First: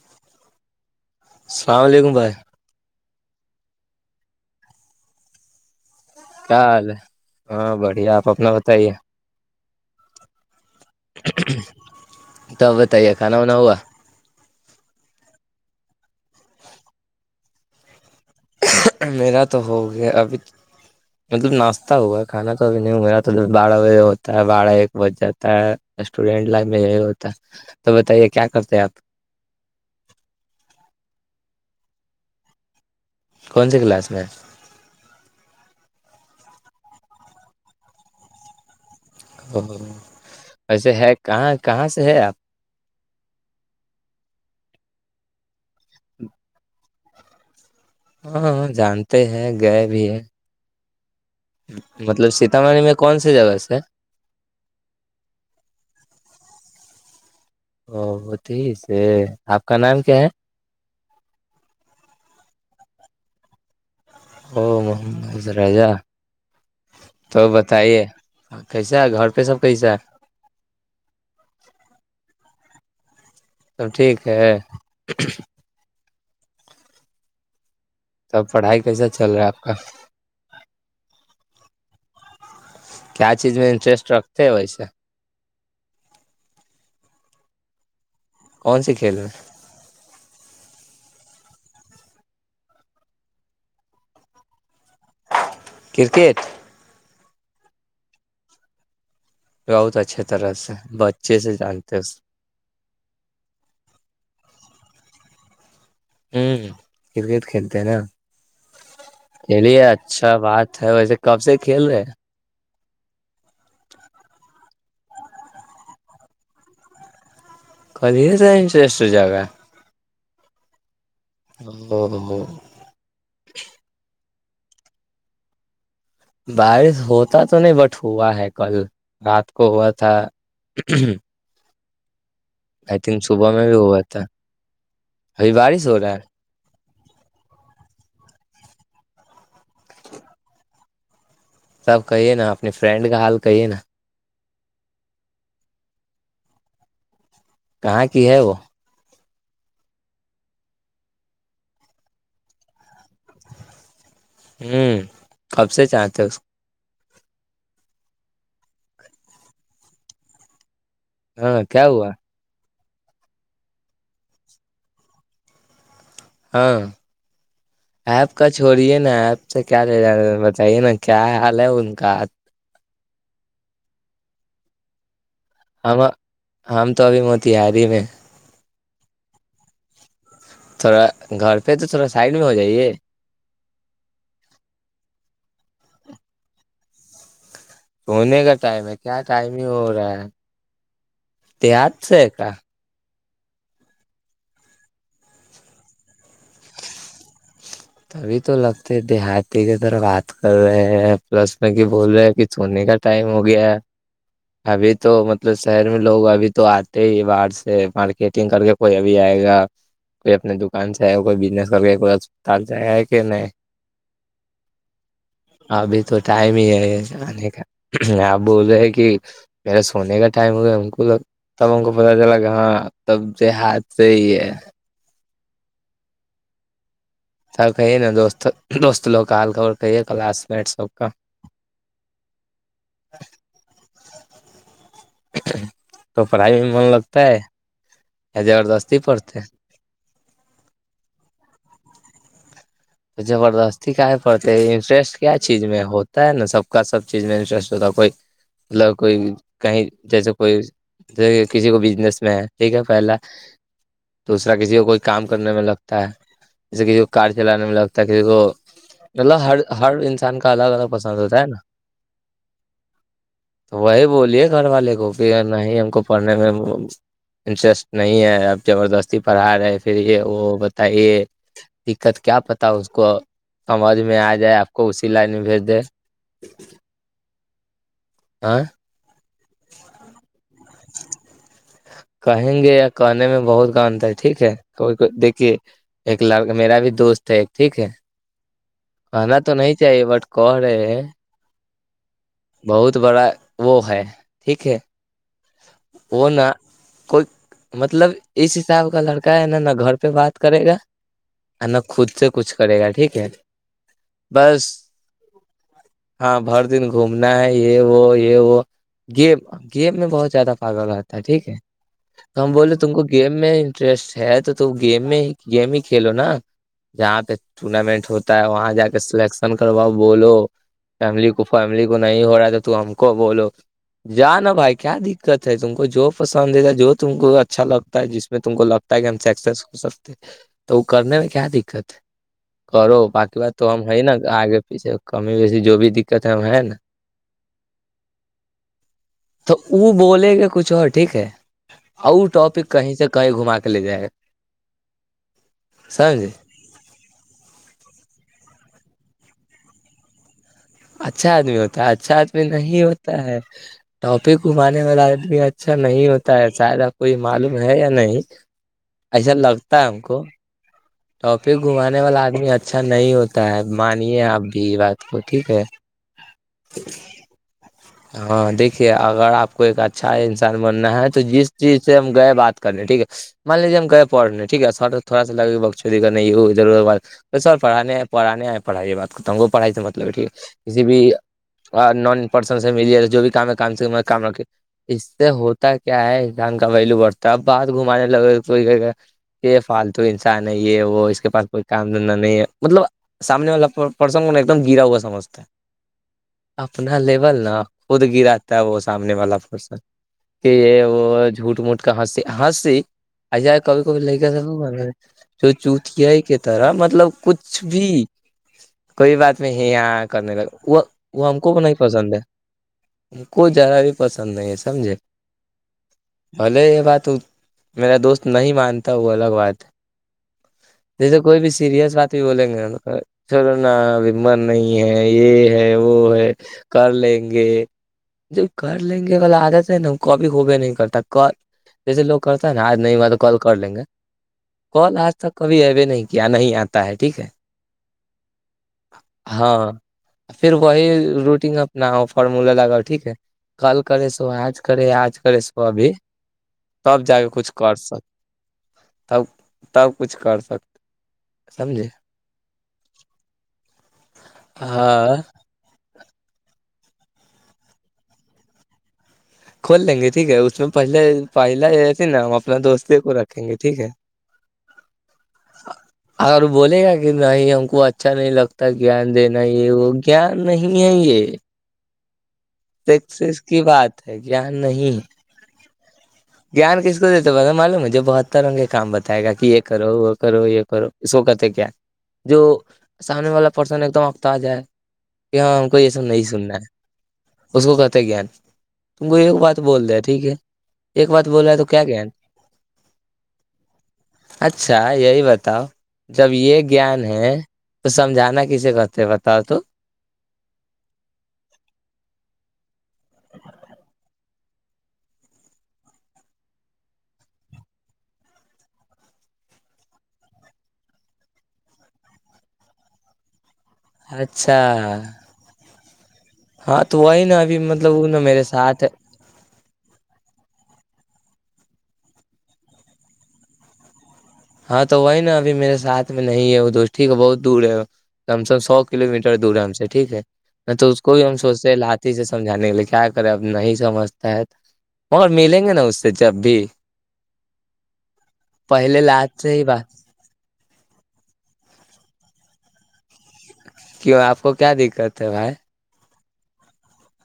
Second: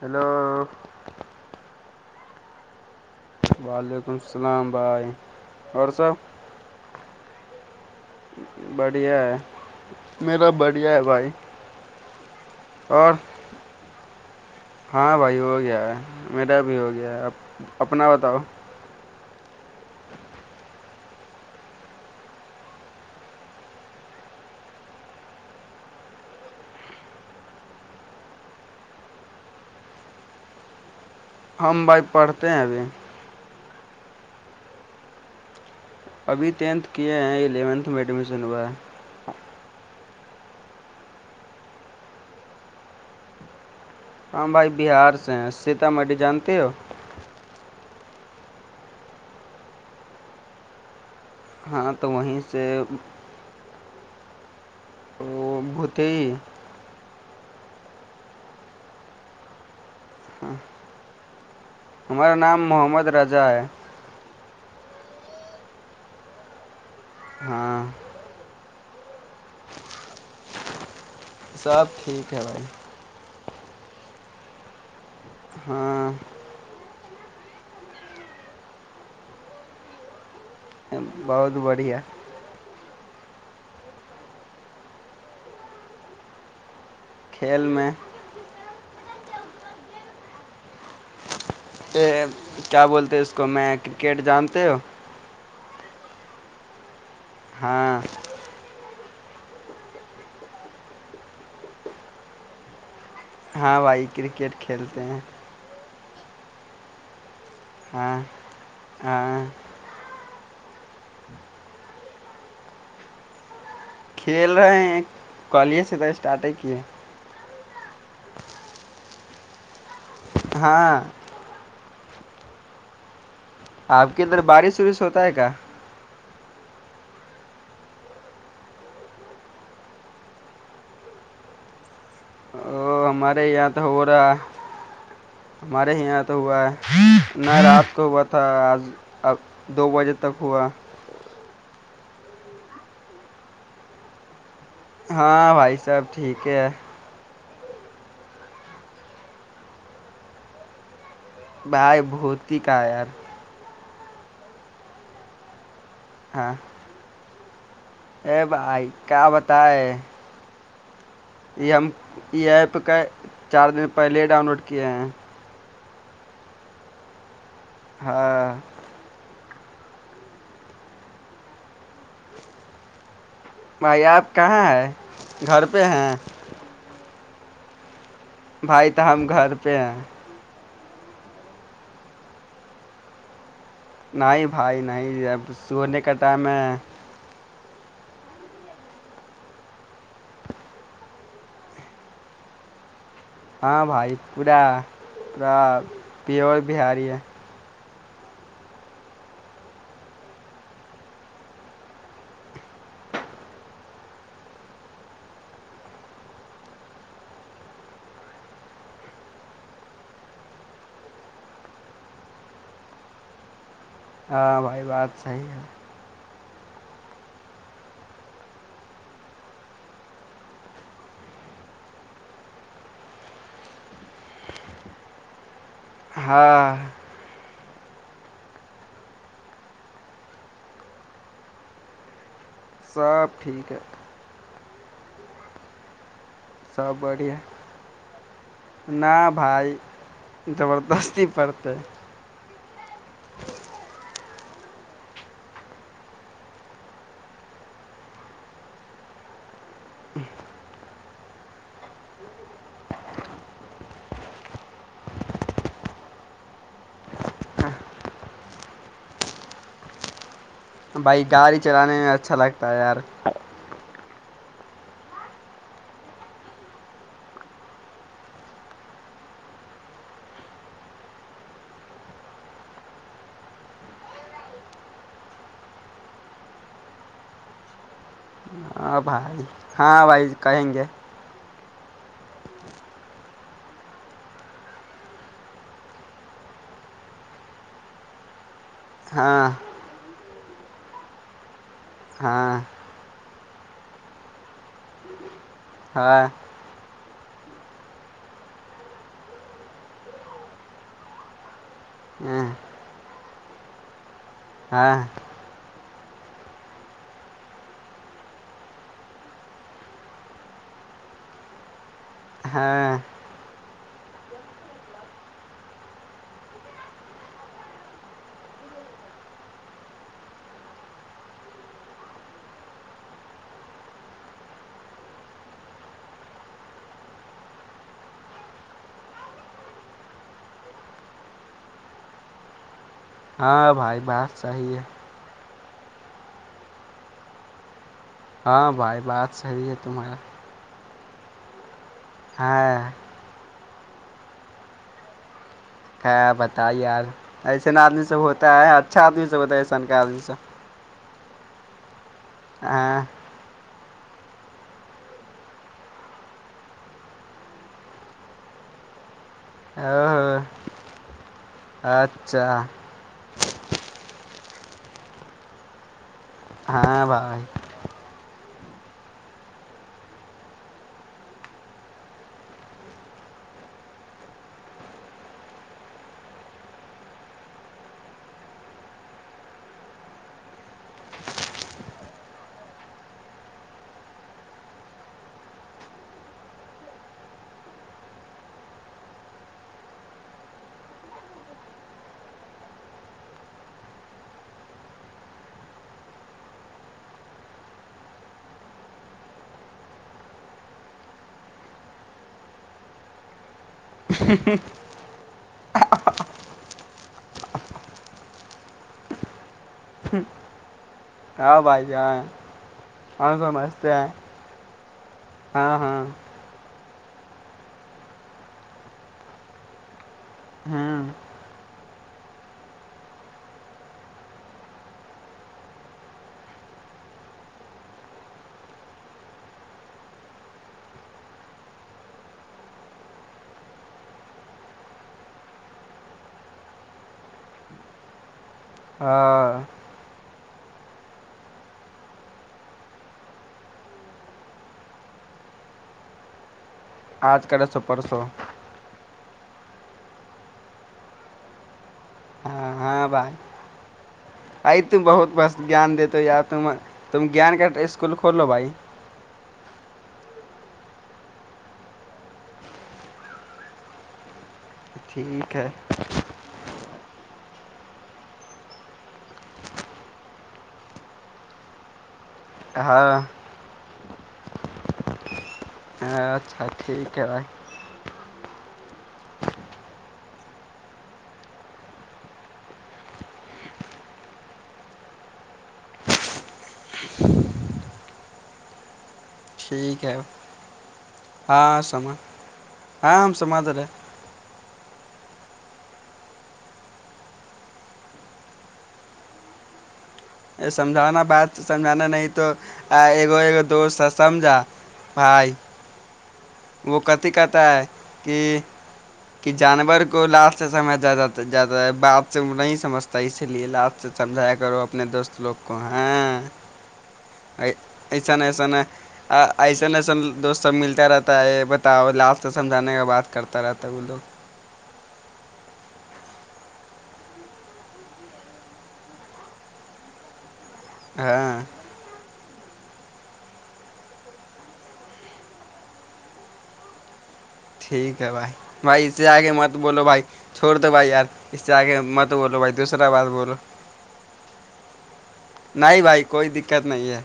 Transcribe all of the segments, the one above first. Hello السلام علیکم بھائی وعلیکم السلام بھائی اور صاحب کیا حال ہے ہاں بڑھیا آپ اپنا بتائیے بڑھیا ہے میرا بڑھیا ہے بھائی توبت اور کھانا ہونا ہوا ہاں بھائی ہو گیا ہے میریرا بھی ہو گیا ہے اب اپنا بتاؤ میرا تو ہو گیا ابھی مطلب ناشتہ ہوا ہے کھانا تو اب نہیںگیرا تو بارہ بجے ہوتا ہے بارہ ایک بجے جات اسٹوڈینٹ لائف میں یہی ہوتا تو بتائیے کیا کرتے ہیں آپ ہم بھائی پڑھتے ہیں ابھی کون سی کلاس میں ابھی ٹینتھ کیے ہیں الیونتھ میں ایڈمیشن ہوا ہے او ویسے ہے کہاں کہاں سے ہے آپ ہاں بھائی بہار سے ہیں سیتامڑھی جانتے ہو ہاں ہاں جانتے ہیں گئے بھی ہے ہاں تو مطلب وہیں سے سیتامڑھی میں کون سی جگہ سے او بھوتے او وہ تھی سے آپ کا نام کیا ہے ہ ہمارا نام محمد رجا ہے ا محمد راجا تو ہاں بتائیے ہ کیسا ہے گھر پہ سب کیس ہے سب ٹھیک ہے بھائی سب ٹھیک ہے ہاں تب پڑھائی کیسا چل رہا ہے آپ کا بہت بڑھیا کیا چیز میں انٹرسٹ رکھتے ہیں ویسے کھیل میں کون سےی کھیلنا ہیں کہ کیا بولتے اس کو میں کرکٹ جانتے ہو کررکٹ ہاں بہت اچھے طرح سے بچے سے جانتے ہیں اس ہاں بھائی کرکٹ کھیلتے ہیں ہ کرکٹ کھیلتے ہیں نا ہاں ہاں کلی ا اچھا بات ہے ویسے کب سے کھیل رہے کھیل رہے ہیں کالج سے تو اسٹارٹ ہی کیے کل سائٹرسٹ جگہ- ہاں ند- ند آپ کے اندر بارش وارش ہوتا ہے کیا? بارش ہوتا تو نہیں بٹ ہوا ہے کل رات کو ہوا تھا- او تھنک ہمارے صبح میں یہاں بھی تو ہو ہوا تھا رہا ابھی بارش ہمارے ہو رہا ہے یہاں تو ہوا ہے- میں رات کو ہوا تھا آج ا دو بجے تک ہوا- سب کہیے نا اپنی فرینڈ کا حال کہیے نا ہاں بھائی سب ٹھیک ہے- کہاں کی ہے وہ بائی بھوتی کا یار- ہوں کب سے چاہتے ہو- ہاں ا بھائی کیا بتائے- ہاں یہ کیا ہم ہوا یہ ہے پکائے چار دن پہلے ڈاؤن لوڈ کیے ہیں- ہاں, آپ کا ہاں چھو- یہ نا ایپ سے کیا لے جانا بتائیے نا کیا حال ہے ان کا- بھائی آپ کہاں ہیں گھر پہ ہم ہیں- ہم تو ابھی موتیہاری ہی میں- بھائی تو ہم گھر پہ ہیں- تھوڑا گھر پہ تو تھوڑا سائڈ میں ہو جائیے- نہیں بھائی, نہیں اب سونے کا ٹائم ہے- سونے کا ٹائم ہے کیا ٹائم ہی ہو رہا ہے دیہات سے ہے کا ہاں بھائی, پورا پا پیور بہاری ہے- تبھی تو لگتے دیہاتی کی طرف بات کر رہے ہیں پلس میں بول رہے کہ سونے کا- ٹائم ہو گیا- ابھی تو مطلب شہر میں لوگ ابھی تو آتے ہی باہر سے مارکیٹنگ کر کے- کوئی ابھی آئے گا کوئی اپنے دکان سے آئے گا کوئی بزنس کر کے کوئی اسپتال سے آیا ہے کہ نہیں- ہاں بھائی بات صحیح ہے ابھی تو ٹائم ہی ہے آنے کا آپ بول رہے ہیں کہ- میرا سونے کا ٹائم ہو گیا ہم کو- سب ان کو پت چلا کہ ہاں تب د ہاتھ سے ہی ہے- ہاں سب کہیے نا دوست دوست لوگ کاال کر کہیے کلاس مٹ سب کا- [inaudible] سب ٹھیک ہے [unintelligible] تو پڑھائی میں من سب لگتا بڑھیا ہے زبردستی نہ پڑھتے- بھائی زبردستی پڑت ہے- تو زبردستی کا پڑتے انٹرسٹ کیا چیز میں ہوتا ہے نا سب کا سب چیز میں انٹرسٹ ہوتا ہے کوئی- لل کوئی کہیں جیسے کوئی- ج کسی کو بزنس میں ہے ٹھیک ہے پہلا- دوسرا کسی کو کوئی کام کرنے میں لگتا ہے جیسے کسی کو کار چلانے میں لگتا ہے- ہر- ہر ان کا الگ ال بھائی گاڑی چلانے میں اچھا لگتا ہے یار- تو وہی بولیے گھر والے کو کہ نہیں ہم کو پڑھنے میں- انٹرسٹ نہیں ہے اب زبردستی پڑھا رہے پھر یہ وہ بتائیے- دقت کیا پتا- تب اس کو سمجھ میں آ جائے آپ کو اسی لائن میں بھیج دے- آ ہاں بھائی ہاں بھائی کہیں گے کہیں گے یا کہنے میں بہت کاانتا ہے ٹھیک ہےئی دیکھیے ایک لڑک میرا بھی دوست ہے ایک ٹھیک ہے آنا ہاں تو نہیں تھ یہ بٹ کو رہ ہے ہاں بہت بڑا وہ ہے ٹھیک ہے ہ [unintelligible] اونا کوئی مطلب اس حساب کا لڑکا ہے ن نہا گھر پہ بات کرے گا ا نا خود سے کچھ کرے گا ٹھیک ہے بس ہاں ہاں بھر دن گھومنا ہے یہ وہ یہ وہ گیم گیم میں بہت زیادہ پاگا ہوگاتا ہے ٹھیک ہے تو ہم بولے تم ہاں کو گیف گ میں انٹرسٹ ہے تو تو گیم میں ہی گیم ہی کھیلو نا جہاں پہ ٹورنامنٹ ہوتا ہے وہاں جا کے سلیکشن کرواؤ بولو فیملی کو فیملی کو نہیں ہو رہا ہے تھا تو ہم کو بولو جاانا بھائی کیا د د ہے تم کو جو پسند ہے جو تم کو اچھا لگتا ہے جس میں تم کو لگتا ہے کہ ہم س سکتے تو وہ کرنے میں کیا دقت ہے کرو بق اس بات تو ہاں ہم بھائی ہے نا بات آگے صحیح ہے پیچھے کمی ویسی جو بھی دقت ہے ہم ہے نا ہاں بھائی بات صحیح ہے تمہارا گ کچھ اور ٹھیک ہے اور وہ ٹاپک ہاں کہیں سے کہیں گھما کے لے جائے گا ہے سمجھے بتتا یار ایسا آدمی سب ہوتا ہے اچھا آدمی سب ہوتا ہے ایسان کا آدمی سب اچھا آدمی ہوتا ہے اچھا آدمی نہیں ہاں ہوتا ہے ٹاپے گھمانے والا آدمی اچھا نہیں ہوتا ہے شادہ کوئی معلوم ہے یا نہیں ایسا لگتا ہے ا ہم ہ کو [unintelligible] ٹاپک گھمانے والا آدمی اچھا نہیں ہوتا ہے مانیے آپ بھی بات کو ٹھیک ہے ہاں بھائی ہاں ہاں دیکھیے اگر آپ کو ایک اچھا انسان بننا ہے تو جس چیز سے ہم گئے بات کرنے ٹھیک ہے مان لیجیے ہم گئی پڑ رہ نہیں ٹیک ہے تھوڑا لگے بک نہیں ادھر ادھر بات سر پڑھانے ہے پڑانے ہیں پڑائی بات تنگو پڑھائی سے تو مطلب ٹ ہے کسی بھی نان پرسن سے م جو بھی کام ہے کام سے کام رکھے اس سے ہوتا کیا ہے انسان کا ویلو بڑھتا ہے اب بات گھمانے لگے کو یہ فالتو انسان ہے یہ وہ اس کے پاس کوئی کام دھندہ نہیں ہے مطلب سامنے والا پرسن کو ن ایک دم گرا ہوا ستے اپنا لیول نا خود گراتا ہے وہ سامنے والا پرسن کہ یہ وہ جھوٹ موٹ کا ہسی ہسیسی ای کبھی کبھی لے گ س سوچ اتے کے طرح مطلب کچھ بھی کوئی بات نہیں ہے یہاں کرنے کا وہ وہ ہم کو ہاں نہیں بھائی پسند ہے ہاں م ہم کو جرا بھی سمجھتے ہیں پسند نہیں ہے سمجے ہاں ہاں بھلے یہ بات میرا دوست نہیں مانتا وہ الگ بات ہے ہوں جیسے کوئی بھی سیریس بات بولیں گے چلو نابمر نہیں ہے یہ ہے وہ ہے کار ل ہ گے ج کر لیں گے وال عادت ہے نا وہ کبھی ہوبے نہیں کرتا کر جیسے لوگ کر ہے نا آج نہیں ہوا تو کال کر لیں گے کال آج تک کبھی ایبے نہیں کیا نہیں آتا ہے ٹھیک ہے ہاں پھر وہی روٹین اپنا فارمولا لگاؤ ٹھیک ہے کل کرے سو آج کرے آج کرے سو ابھی تب جا کے آج کچھ کرے کر سو سک پرسوں تب تب کچھ کر سکتے سمجھے ہاں ہاں بھائی بائی ت ہاں بہت بس جیان دیےتے یار تم تم گیان کا اسکول کھول لو بھائی کھول لیں گے ٹھیک ہے اس میں پہلے پہلا یہس نا ہم اپنا دوست کو رکھیں گے ٹھیک ہے ٹھیک ہے اور بولے گا کہ نہیں ہم کو اچھا نہیں لگتا گیان دینا یہ وہ گان نہیں ہے یہ ہاں سیکسیس کی بات ہے کیا نہیں ج [unintelligible] ہاں جیان کس کو دیتے بتا معلوم مجھے بہت تروں کے کام بتائے گا کہ یہ کرو وہ کرو یہ کرو اس کو کہتے کیا جو سامنے والا پرسن ایک دم افتاج ہے کہ ہاں ہم کوئی ایسا نہیں سننا ہے ہ [unintelligible] اس کو کہتے ہیں گیان تم کو ایک بات بول د ٹھیک ہے ایک بات بولا ہے تو ہاں کیا گیان سمان ہاں ہم سمادرے اچھا یہی بتاؤ جب یہ گیان ہے تو سمجھانا کسے کرتے ہیں بتاؤ تو یہ سمجھانا بات سمجھانا نہیں تو ای دوست سمجھا بائے وہ کہتی کہتا ہے کہ کہ جانور کو لاسٹ سمے زیادہ زیادہ بات سے نہیں سمجھتا اسی لیے لاسٹ سمجھایا اچھا کرو اپنے دوست لوگ کو ہاں ہاں تو وہی نا ابھی مطلب وہ نا ایسن میرے ایسن ساتھ ہے ایسن ایسن دوست سب ملتا رہتا تا ہے بتاؤ لاسٹ سمجھانے کا بات کرتا رہتا ہے وہ لوگ ہاں تو وہی نا ابھی میرے ساتھ میں نہیں ہے وہ دوست ٹھیک ہے بہت دور ہے کم سےم سو کلو میٹر دور ہے ہم سے ٹھیک ہے تو اس کو بھی ہم ہاں سوچتے ہیں لات سے سمجانے کے لیے کیا کریں اب نہیں سمجتا ہے مگر ملیں گے نا اس سے جب بھی ٹھیک ہے بھائی پہلے بھائی اس سے آ لات کےے ہی مت بات بولو بھائی چھوڑ دو بھائی یار اس سے آگ مت بولو بھائی دوسرا بات بولو کیوں آپ کو کیا دقت ہے بھائی نہیں بھائی کوئی دقت نہیں ہے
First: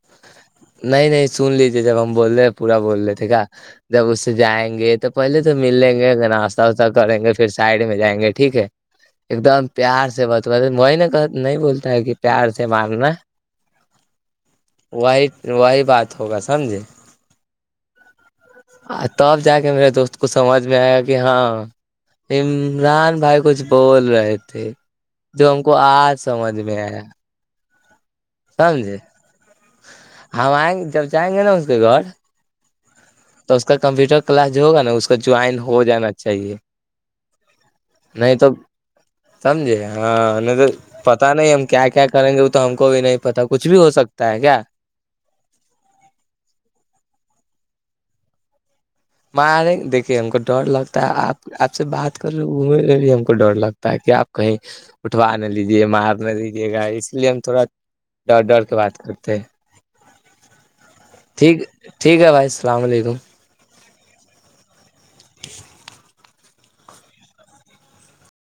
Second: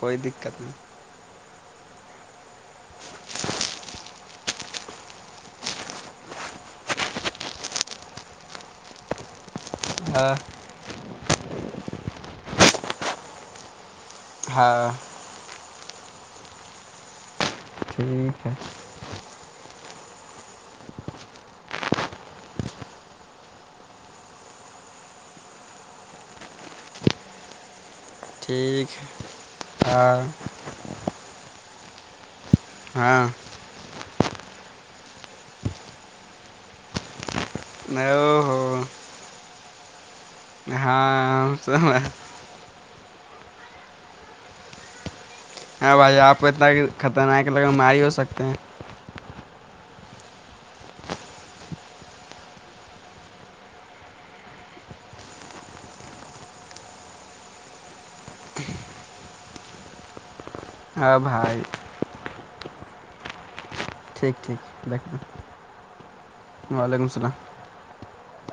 کوئی دقت نہیں نہیں نہیں سن لیجیے جب ہم بول رہے ہیں پورا بول رہے تھے کیا جب اس سے جائیں گے تو پہلے تو مل لیں گے ناشتہ واشہ کریں گے پھر سائڈ میں جائیں گے ٹھیک ہے ایک دم پیار سے ہاں بتو وہی ن کہ نہیں بول کہ پیار سے مارنا ہاں وائ وہی بات ہوگا سمجھے ٹھیک ہے تب جا کے میرے دوست کو سمجھ میں آئے گا کہ ہاں عمران بھائی کچھ بول رہے تھے جو ہم کو آج سمجھ میں آیا ٹھیک سمجھے ہے، ہاں ہم آئیں جب جائیں گے نا اس کے گھر ہاں تو اس کا کمپیوٹر کلاس جو ہوگا نا اس کا جوائن ہو جانا چاہیے نہیں او تو ہو سمجھے ہاں ہم تو پتا نہیں ہاں ہم کیا کیا کریں گے وہ تو ہم کو بھی نہیں پتا کچھ بھی ہو سکتا ہے کیا ہاں بھائی آپ کو اتنا کہ خطرناک ہے لگ ہماری ہی ہو سکتے ہیں مارے دیکھے ہم کو ڈر لگتا ہے آپ آپ سے بات کر رہ گوم رہے بھی ہم کو ڈر لگتا ہے کہ آپ کہیں اٹھوا نہ لیجیے مار نہ لیجیے گا اس لیے ہم تھوڑا ڈر ڈر کے بات کرتے ہیں ہاں ٹھیک بھائی ٹھیک ہے بھائی السلام علیکم ٹھیک ٹھیک ریک [inaudible] وعلیکم السلام